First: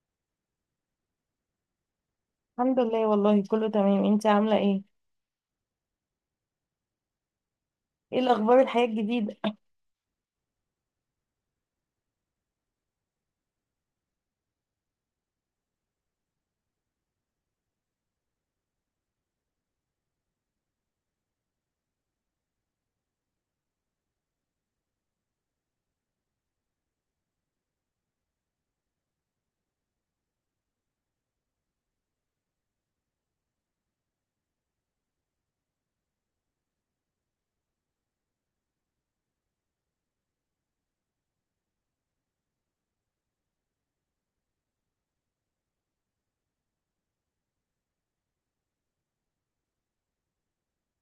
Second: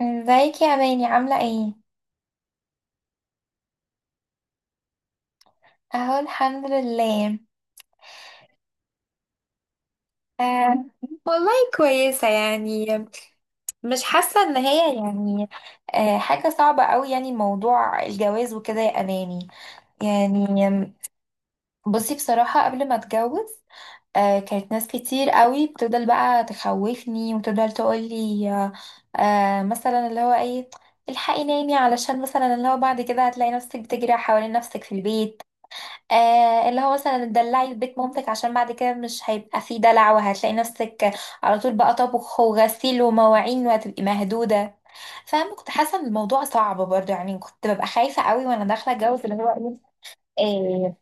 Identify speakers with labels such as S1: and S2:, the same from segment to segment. S1: ازيك يا ماني؟ عاملة ايه؟
S2: الحمد لله، والله كله تمام. انت عاملة ايه؟
S1: اهو الحمد لله.
S2: ايه الأخبار؟ الحياة الجديدة؟
S1: آه والله، كويسة يعني. مش حاسة ان هي، يعني، حاجة صعبة قوي يعني، موضوع الجواز وكده يا اماني، يعني. بصي، بصراحة قبل ما اتجوز كانت ناس كتير قوي بتفضل بقى تخوفني وتفضل تقولي مثلا، اللي هو ايه، الحقي نامي، علشان مثلا اللي هو بعد كده هتلاقي نفسك بتجري حوالين نفسك في البيت. اللي هو مثلا تدلعي في بيت مامتك، عشان بعد كده مش هيبقى فيه دلع، وهتلاقي نفسك على طول بقى طبخ وغسيل ومواعين، وهتبقي مهدودة، فاهمة؟ كنت حاسة ان الموضوع صعب برضه يعني، كنت ببقى خايفة قوي وانا داخلة اتجوز، اللي هو ايه، إيه،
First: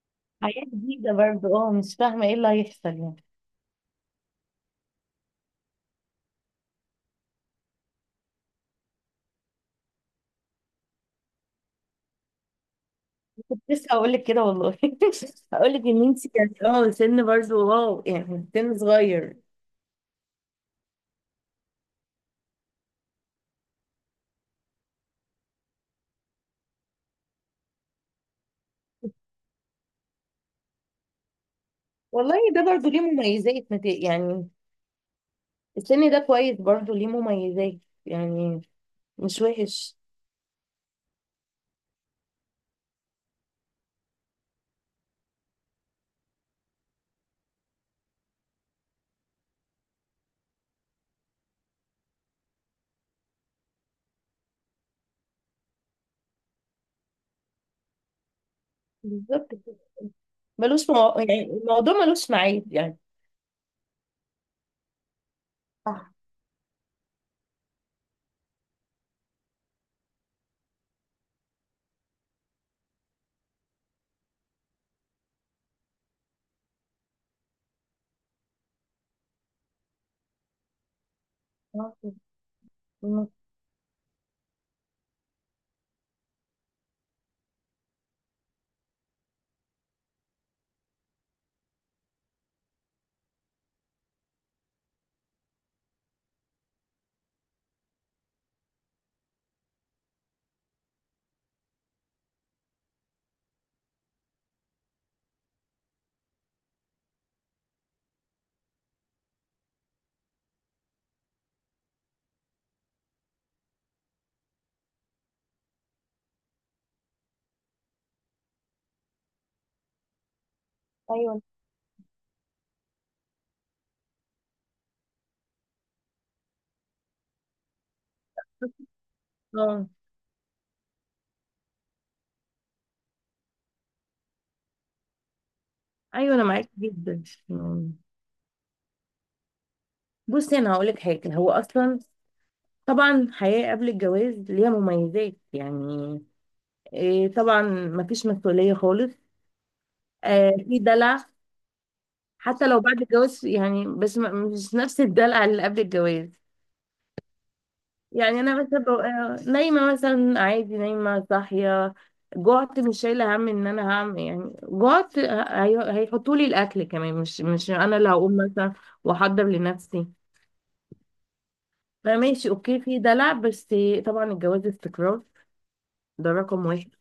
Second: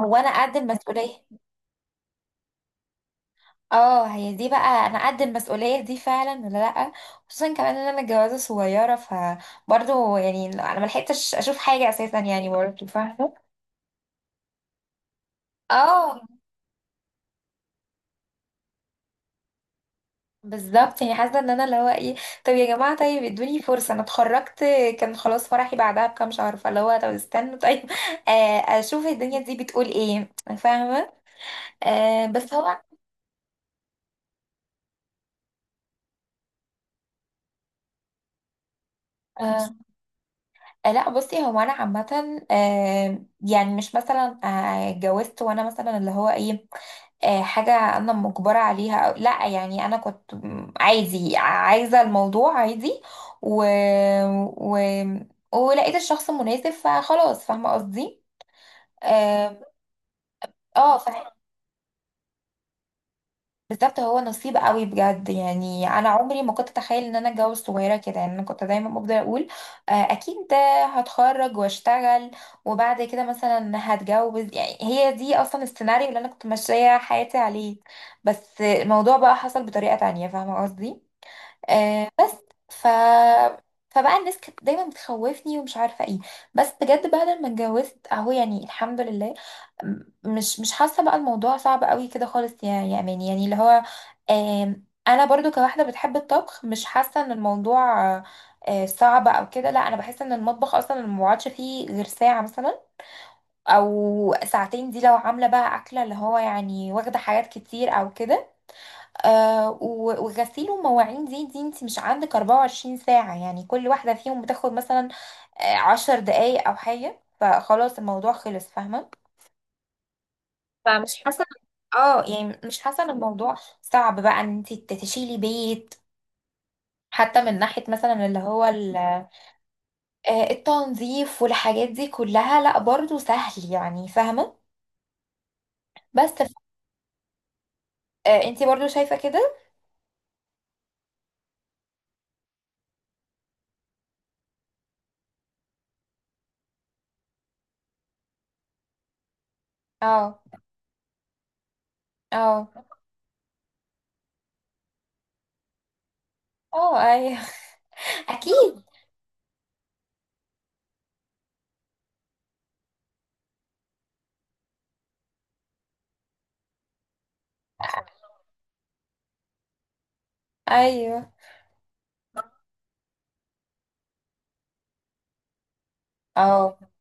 S1: هو انا قد
S2: حياة جديدة
S1: المسؤولية؟
S2: برضه. اه مش فاهمة ايه اللي هيحصل يعني.
S1: اه، هي دي بقى، انا قد المسؤولية دي فعلا ولا لأ؟ خصوصا كمان ان انا متجوزة صغيرة، فبرضه يعني انا ملحقتش اشوف حاجة اساسا، يعني برضه، فاهمة.
S2: كنت لسه هقولك كده والله. هقولك ان
S1: اه،
S2: انت كانت سن برضه واو، يعني سن صغير.
S1: بالظبط يعني، حاسه ان انا، اللي هو ايه، طب يا جماعه طيب ادوني فرصه، انا اتخرجت كان خلاص فرحي بعدها بكام شهر، فاللي هو طب استنوا طيب اشوف الدنيا دي بتقول ايه، فاهمه.
S2: والله
S1: بس
S2: ده
S1: هو
S2: برضه ليه مميزات، يعني السن ده كويس، برضه ليه مميزات يعني، مش
S1: آه،
S2: وحش.
S1: لا، بصي، هو انا عامه يعني مش مثلا اتجوزت وانا مثلا اللي هو ايه، حاجه انا مجبره عليها أو لا، يعني انا كنت عادي، عايزه الموضوع عادي، و... و... ولقيت الشخص المناسب، فخلاص فاهمه قصدي.
S2: بالظبط
S1: اه،
S2: كده. ملوش
S1: فاهمة
S2: يعني الموضوع ملوش ميعاد يعني.
S1: بالظبط. هو نصيب قوي بجد، يعني انا
S2: صح.
S1: عمري ما كنت اتخيل ان انا اتجوز صغيره كده، يعني انا كنت دايما بفضل اقول اكيد ده هتخرج واشتغل وبعد كده مثلا هتجوز، يعني هي دي اصلا السيناريو اللي انا كنت ماشيه حياتي عليه، بس الموضوع بقى حصل بطريقه تانية، فاهمه قصدي.
S2: اه،
S1: بس ف فبقى الناس كانت دايما بتخوفني ومش عارفه ايه، بس بجد بعد ما اتجوزت اهو، يعني الحمد لله، مش حاسه بقى الموضوع صعب قوي كده خالص، يا امان، يعني اللي هو انا برضو كواحده بتحب الطبخ، مش حاسه ان الموضوع صعب او كده، لا، انا بحس ان المطبخ اصلا ما بقعدش فيه غير ساعه مثلا، او ساعتين، دي لو عامله بقى اكله اللي هو يعني واخده حاجات كتير او كده. وغسيل ومواعين، دي انت مش عندك 24 ساعة، يعني كل واحدة فيهم بتاخد مثلا عشر دقايق او حاجة، فخلاص الموضوع خلص، فاهمة. فمش
S2: ايوه.
S1: حاسة، اه يعني مش حاسة ان الموضوع صعب بقى، ان انت تشيلي بيت، حتى من ناحية مثلا اللي هو
S2: اه
S1: التنظيف والحاجات دي كلها، لا برضو سهل يعني، فاهمة. بس
S2: ايوه، انا
S1: ف-
S2: معاك جدا.
S1: انت برضو شايفة كده.
S2: بصي انا هقول لك حاجه. هو اصلا طبعا الحياه قبل الجواز ليها مميزات، يعني إيه؟ طبعا مفيش مسؤوليه خالص.
S1: اه،
S2: آه، في دلع. حتى
S1: اه،
S2: لو بعد الجواز، يعني بس مش نفس الدلع اللي قبل الجواز.
S1: اه، ايوه
S2: يعني انا مثلا
S1: اكيد.
S2: ببقى نايمه مثلا عادي، نايمه صاحيه. جعت مش شايله هم ان انا هعمل يعني جعت. هيحطوا لي الاكل كمان، مش انا اللي هقوم مثلا واحضر لنفسي.
S1: ايوه.
S2: فماشي، اوكي، في دلع. بس طبعا الجواز استقرار. ده رقم
S1: اه.
S2: واحد.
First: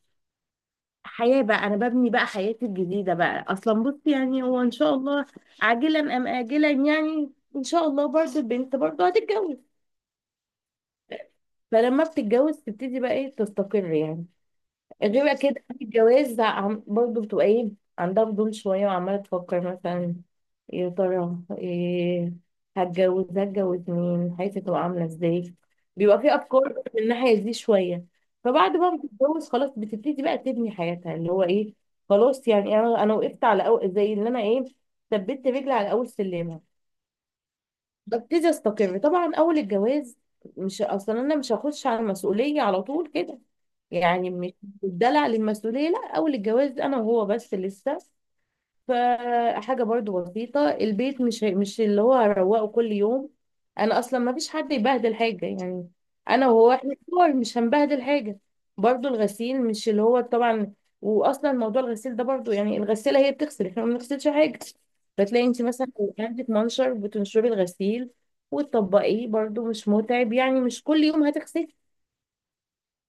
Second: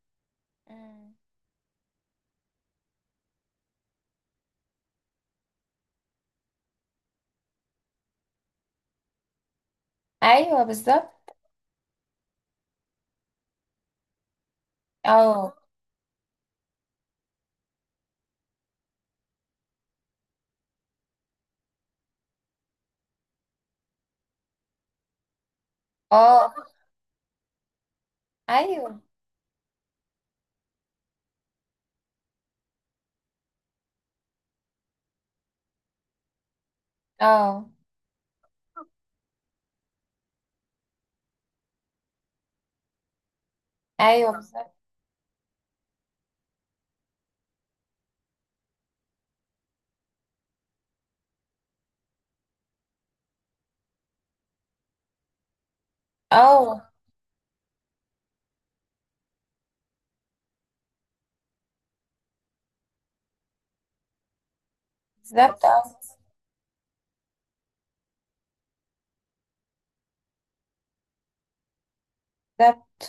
S2: حياة بقى، أنا ببني بقى حياتي الجديدة بقى. أصلا بصي يعني هو إن شاء الله عاجلا أم آجلا يعني، إن شاء الله برضه البنت برضه هتتجوز.
S1: ايوه بالظبط.
S2: فلما بتتجوز تبتدي بقى إيه، تستقر يعني. غير اكيد
S1: اه.
S2: قبل الجواز، لا، برضه بتبقى ايه، عندها فضول شويه، وعماله تفكر مثلا يا ترى إيه، هتجوز، هتجوز مين، حياتي تبقى عامله ازاي. بيبقى في
S1: اه.
S2: افكار من الناحيه دي شويه. فبعد بقى ما
S1: ايوه.
S2: بتتجوز خلاص بتبتدي بقى تبني حياتها، اللي هو ايه، خلاص، يعني انا وقفت على، أو زي اللي انا ايه، ثبت رجلي على اول سلم.
S1: اه.
S2: ببتدي استقر طبعا اول الجواز. مش اصلا انا مش هخش على المسؤوليه على طول كده، يعني
S1: ايوه
S2: مش
S1: بالظبط.
S2: بدلع للمسؤوليه. لا، اول الجواز انا وهو بس لسه، فحاجة برضو بسيطة. البيت مش اللي هو هروقه كل يوم. انا اصلا ما فيش حد يبهدل حاجة، يعني انا وهو
S1: اه
S2: احنا كبار، مش هنبهدل حاجة. برضو الغسيل، مش اللي هو طبعا، واصلا موضوع الغسيل ده برضو يعني، الغسالة هي بتغسل، احنا ما بنغسلش حاجة. فتلاقي انت
S1: بالظبط. اه
S2: مثلا لو عندك منشر، بتنشري الغسيل وتطبقيه، برضو مش متعب، يعني مش كل يوم هتغسلي.
S1: بالظبط.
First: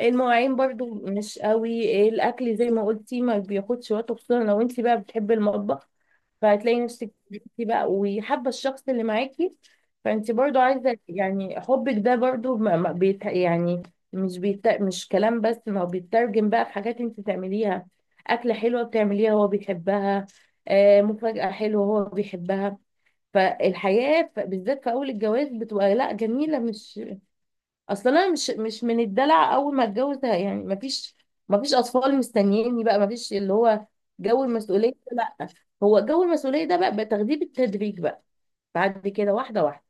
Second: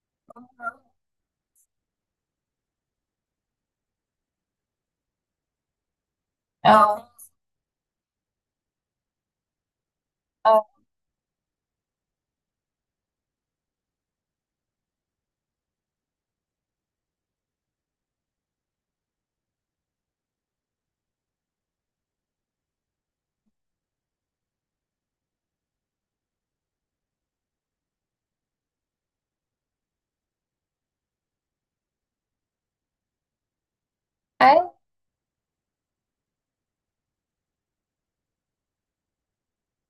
S2: المواعين برضو مش قوي إيه، الاكل زي ما قلتي ما بياخدش وقت، خصوصا لو انت بقى بتحبي المطبخ. فهتلاقي
S1: اه.
S2: نفسك انتي بقى، وحابه الشخص اللي معاكي، فانت برضو
S1: اه.
S2: عايزه، يعني حبك ده برضو ما بيت يعني، مش بيت مش كلام بس، ما هو بيترجم بقى في حاجات انت تعمليها. اكله حلوه بتعمليها هو بيحبها، مفاجاه حلوه هو بيحبها. فالحياه بالذات في اول الجواز بتبقى لا جميله. مش اصل انا مش من الدلع اول ما اتجوز ده، يعني ما فيش، ما فيش اطفال مستنييني بقى، ما فيش اللي هو جو
S1: ايوه،
S2: المسؤوليه ده، لا. هو جو المسؤوليه ده بقى بتاخديه بالتدريج بقى، بعد كده واحده واحده،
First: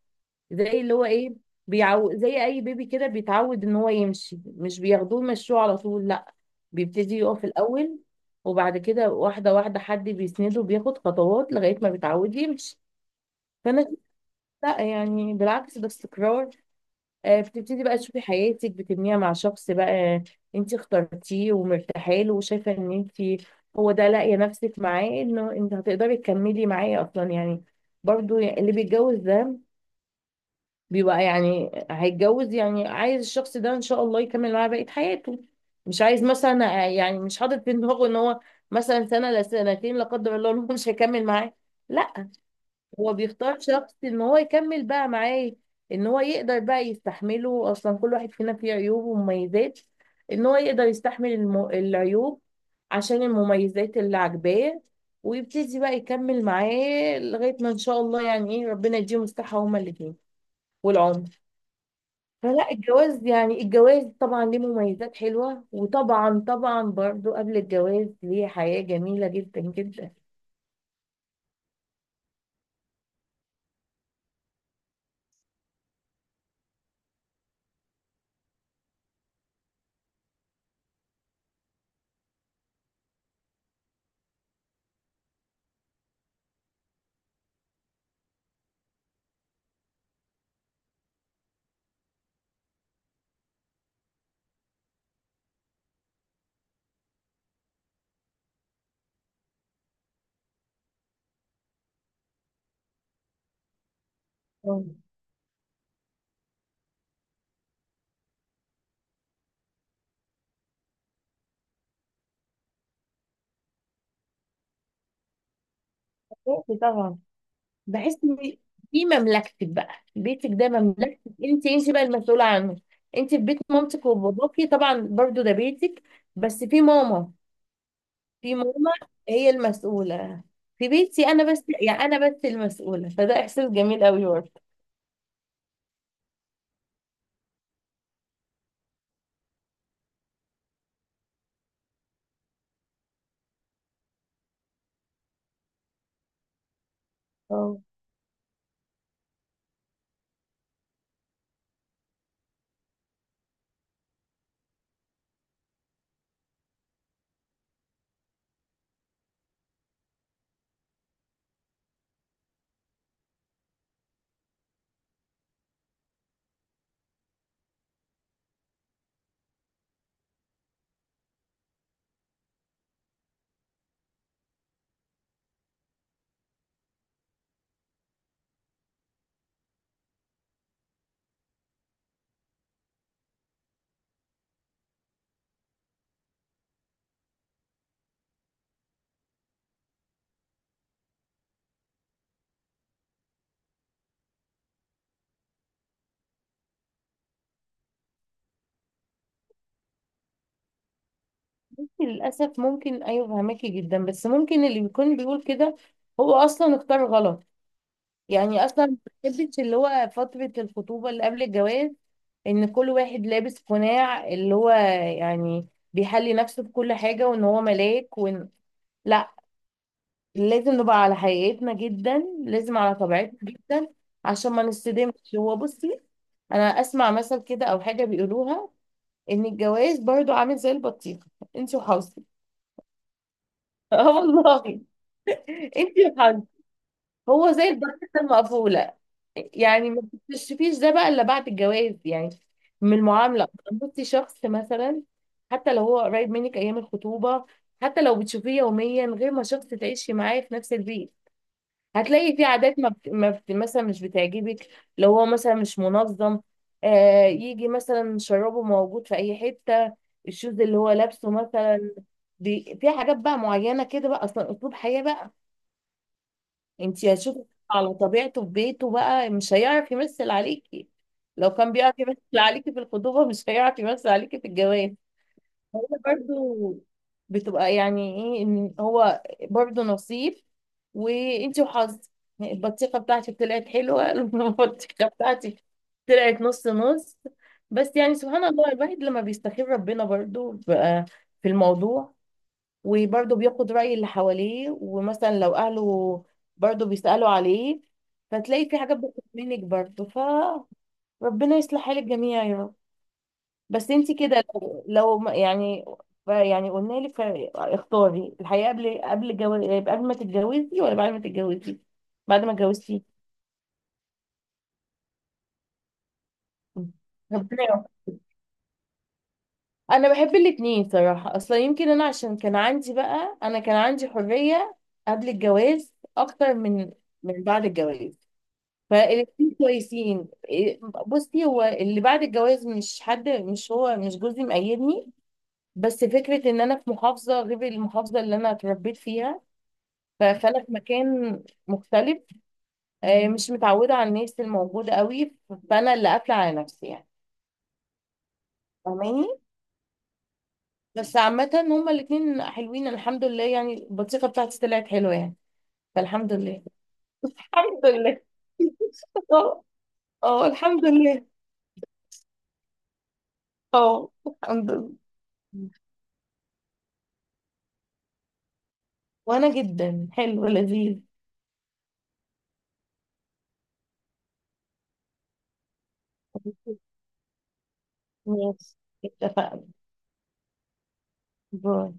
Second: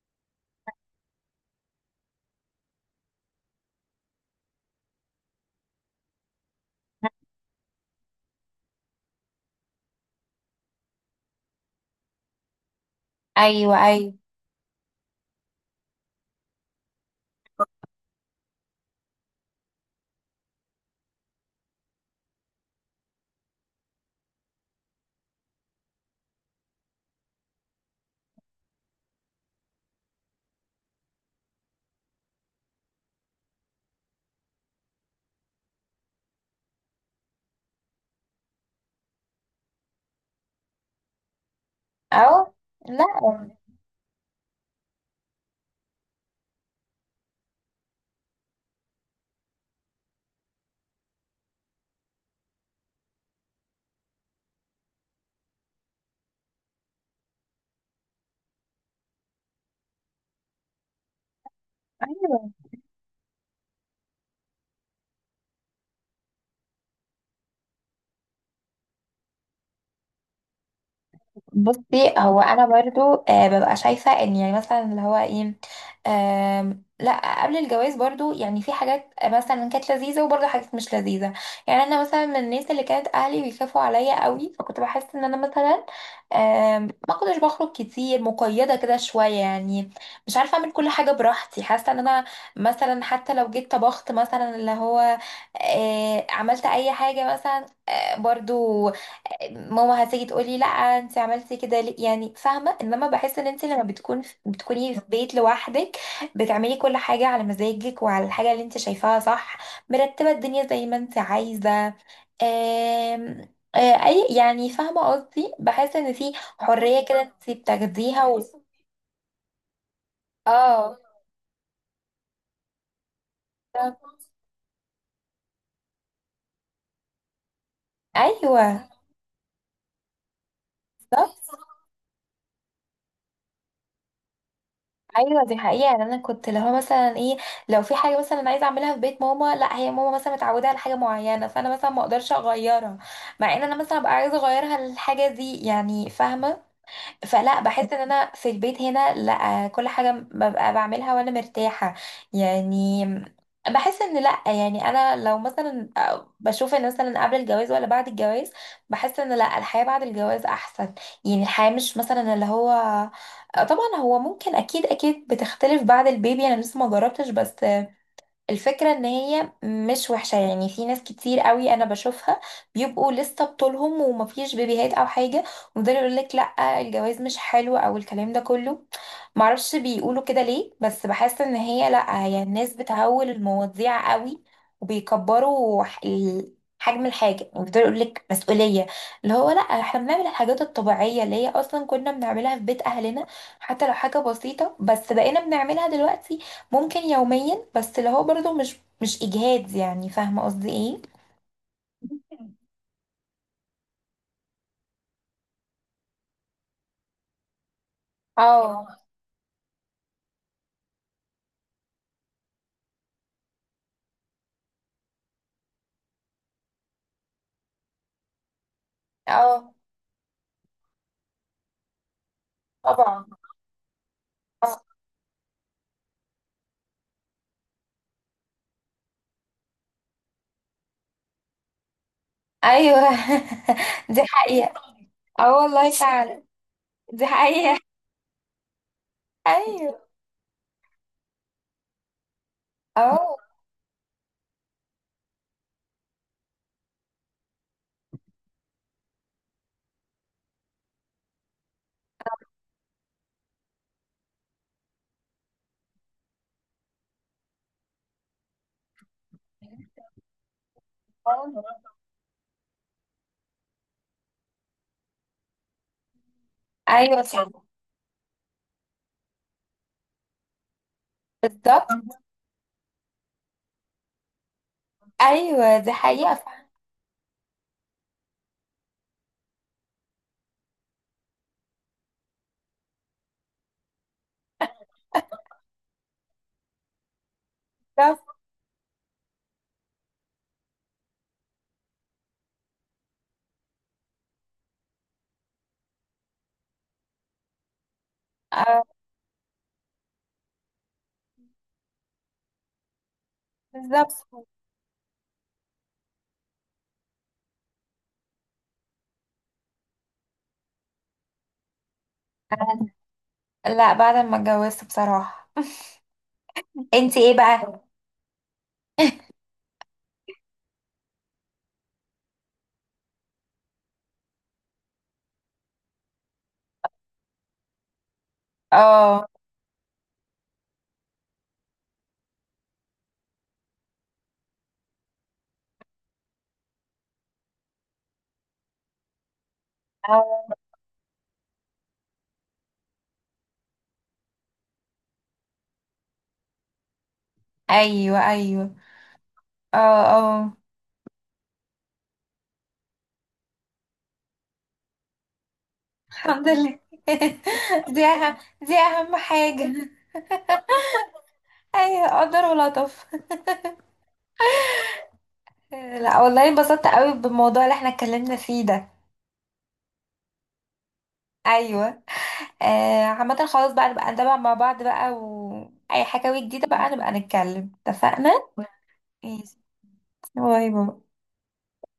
S2: زي اللي هو ايه، بيعو زي اي بيبي كده بيتعود ان هو يمشي، مش بياخدوه يمشوه على طول، لا، بيبتدي يقف الاول، وبعد كده واحده واحده حد بيسنده، بياخد خطوات لغايه ما بيتعود يمشي.
S1: ايوه،
S2: فانا
S1: ايوه.
S2: لا، يعني بالعكس، ده استقرار. بتبتدي بقى تشوفي حياتك بتبنيها مع شخص بقى انت اخترتيه، ومرتاحه له، وشايفه ان انت، هو ده، لاقيه نفسك معاه انه انت هتقدري تكملي معاه اصلا يعني. برضو يعني اللي بيتجوز ده بيبقى، يعني هيتجوز يعني عايز الشخص ده ان شاء الله يكمل معاه بقيه حياته. مش عايز مثلا يعني مش حاطط في دماغه ان هو مثلا سنه لسنتين، لا قدر الله، إن هو مش هيكمل معاه. لا،
S1: اه لا.
S2: هو بيختار شخص ان هو يكمل بقى معاه، ان هو يقدر بقى يستحمله. اصلا كل واحد فينا فيه عيوب ومميزات، ان هو يقدر يستحمل العيوب عشان المميزات اللي عاجباه، ويبتدي بقى يكمل معاه لغاية ما ان شاء الله يعني ايه، ربنا يديهم الصحة هما الاتنين والعمر.
S1: ايوه،
S2: فلا، الجواز يعني، الجواز طبعا ليه مميزات حلوة، وطبعا طبعا برضو قبل الجواز ليه حياة جميلة جدا جدا.
S1: بصي، هو انا برضو آه ببقى شايفه ان، يعني مثلا اللي هو ايه، لا قبل الجواز برضو يعني في حاجات مثلا كانت لذيذه، وبرضو حاجات مش لذيذه، يعني انا مثلا من الناس اللي كانت اهلي بيخافوا عليا قوي، فكنت بحس ان انا مثلا ما كنتش بخرج كتير، مقيده كده شويه يعني، مش عارفه اعمل كل حاجه براحتي، حاسه ان انا مثلا حتى لو جيت طبخت مثلا اللي هو عملت اي حاجه مثلا برضو ماما هتيجي تقولي لا انت عملتي كده ليه، يعني فاهمه. انما بحس ان انت لما بتكون بتكوني
S2: أوه.
S1: في بيت لوحدك، بتعملي كل حاجه على مزاجك، وعلى الحاجه اللي انت شايفاها صح، مرتبه الدنيا زي ما انت عايزه، آم، آه، اي يعني فاهمه قصدي، بحس ان في حريه
S2: طبعا
S1: كده انت
S2: بحس
S1: بتاخديها
S2: ان في مملكتك بقى، بيتك ده
S1: اه.
S2: مملكتك، انت بقى المسؤوله عنه. انت في بيت مامتك وباباكي طبعا برضو ده بيتك، بس في ماما، في
S1: ايوه،
S2: ماما هي المسؤوله. في بيتي انا بس، يعني انا بس المسؤوله، فده احساس جميل قوي برضه.
S1: ايوه، دي حقيقه. يعني انا كنت اللي هو مثلا ايه، لو في حاجه مثلا انا عايزه اعملها في بيت ماما، لا هي ماما مثلا متعوده على حاجه معينه، فانا مثلا ما اقدرش اغيرها، مع ان انا مثلا ابقى عايزه اغيرها الحاجه دي، يعني فاهمه. فلا
S2: اه،
S1: بحس ان انا في البيت هنا لا، كل حاجة ببقى بعملها وانا مرتاحة، يعني. بحس ان لا، يعني انا لو مثلا بشوف ان مثلا قبل الجواز ولا بعد الجواز، بحس ان لا الحياة بعد الجواز احسن، يعني الحياة مش مثلا اللي هو طبعا هو ممكن اكيد، اكيد بتختلف بعد البيبي، انا لسه ما جربتش، بس الفكرة ان هي مش وحشة يعني، في ناس كتير قوي انا بشوفها بيبقوا لسه بطولهم ومفيش بيبيهات او حاجة، ويفضلوا يقول لك لا الجواز مش حلو، او الكلام ده كله، معرفش بيقولوا كده ليه، بس بحس ان هي لا، هي الناس بتهول المواضيع قوي، وبيكبروا حجم الحاجة، يعني بيفضلوا يقول لك مسؤولية، اللي هو لا، احنا بنعمل الحاجات الطبيعية اللي هي اصلا كنا بنعملها في بيت اهلنا، حتى لو حاجة بسيطة، بس بقينا بنعملها دلوقتي، ممكن يوميا، بس اللي هو برضو مش اجهاد، يعني فاهمه قصدي ايه. ممكن.
S2: للاسف ممكن، ايوه فهماكي جدا، بس ممكن اللي بيكون بيقول كده هو اصلا اختار غلط. يعني
S1: اه.
S2: اصلا ما بحبش اللي هو فتره الخطوبه اللي قبل الجواز، ان كل واحد لابس قناع، اللي هو يعني بيحلي نفسه بكل حاجة، وان هو ملاك، وان، لا،
S1: اه
S2: لازم نبقى على حقيقتنا جدا، لازم على
S1: طبعا.
S2: طبيعتنا جدا عشان ما
S1: آه.
S2: نصدمش. هو بصي، انا اسمع مثل كده او حاجة بيقولوها، ان الجواز برضو عامل زي البطيخة، انت وحظك.
S1: ايوه
S2: اه
S1: دي
S2: والله،
S1: حقيقه. اه والله
S2: انت وحظك.
S1: فعلا دي
S2: هو زي
S1: حقيقه.
S2: البطيخة المقفولة، يعني
S1: ايوه.
S2: ما بتكتشفيش ده بقى الا بعد الجواز، يعني من
S1: اه.
S2: المعامله. بصي شخص مثلا حتى لو هو قريب منك ايام الخطوبه، حتى لو بتشوفيه يوميا، غير ما شخص تعيشي معاه في نفس البيت. هتلاقي في عادات ما، مثلا مش بتعجبك. لو هو مثلا مش منظم، يجي مثلا شرابه موجود في اي حته، الشوز اللي هو لابسه
S1: آه.
S2: مثلا، في حاجات بقى معينه كده بقى، اصلا اسلوب حياه بقى انت
S1: ايوه
S2: هتشوفي.
S1: صح.
S2: على طبيعته في بيته بقى، مش هيعرف يمثل عليكي. لو كان
S1: بالظبط.
S2: بيعرف يمثل عليكي في الخطوبة مش هيعرف يمثل عليكي في الجواز.
S1: ايوه
S2: هو
S1: دي حقيقه فعلا.
S2: برضو بتبقى، يعني ايه، ان هو برضو نصيب، وانت وحظ. البطيخة بتاعتك طلعت حلوة. البطيخة بتاعتك طلعت نص نص. بس يعني
S1: بالظبط.
S2: سبحان الله، الواحد لما بيستخير ربنا برضو بقى في الموضوع، وبرضه بياخد رأي اللي حواليه، ومثلا لو أهله برضه بيسألوا عليه، فتلاقي في
S1: آه،
S2: حاجات بتطلع منك برضه. فربنا يصلح حال الجميع يا رب. بس انت
S1: بالظبط.
S2: كده، لو يعني، يعني قلنا لك، اختاري الحياة قبل قبل ما تتجوزي، ولا بعد ما تتجوزي، بعد ما اتجوزتي؟
S1: لا بعد ما اتجوزت بصراحه انت ايه
S2: ربنا
S1: بقى؟
S2: يوفقك. انا بحب الاتنين صراحة. اصلا يمكن انا عشان كان عندي بقى، انا كان عندي حرية قبل الجواز اكتر من، من بعد الجواز.
S1: اه.
S2: فالاتنين كويسين إيه، بصي هو اللي بعد الجواز، مش حد، مش هو مش جوزي مقيدني، بس فكرة ان انا في محافظة غير المحافظة اللي انا اتربيت فيها،
S1: آه.
S2: فانا في مكان مختلف، مش متعودة على الناس الموجودة قوي، فانا اللي قافلة على نفسي يعني.
S1: ايوه، ايوه.
S2: فاهماني؟
S1: اه. اه
S2: بس عامة هما الاتنين حلوين الحمد لله، يعني البطيخة بتاعتي طلعت حلوة يعني، فالحمد
S1: الحمد
S2: لله.
S1: لله.
S2: الحمد
S1: دي
S2: لله.
S1: أهم، دي أهم
S2: اه.
S1: حاجة.
S2: اه الحمد لله.
S1: أيوة قدر ولطف.
S2: اه الحمد لله.
S1: لا والله انبسطت قوي بالموضوع اللي احنا اتكلمنا فيه ده.
S2: وانا جدا، حلو، لذيذ.
S1: أيوة. آه، عامة خلاص بقى، نبقى نتابع مع بعض بقى، وأي حكاوي جديدة بقى نبقى نتكلم، اتفقنا؟
S2: ماشي،
S1: ماشي.
S2: اتفقنا.
S1: باي باي.
S2: باي.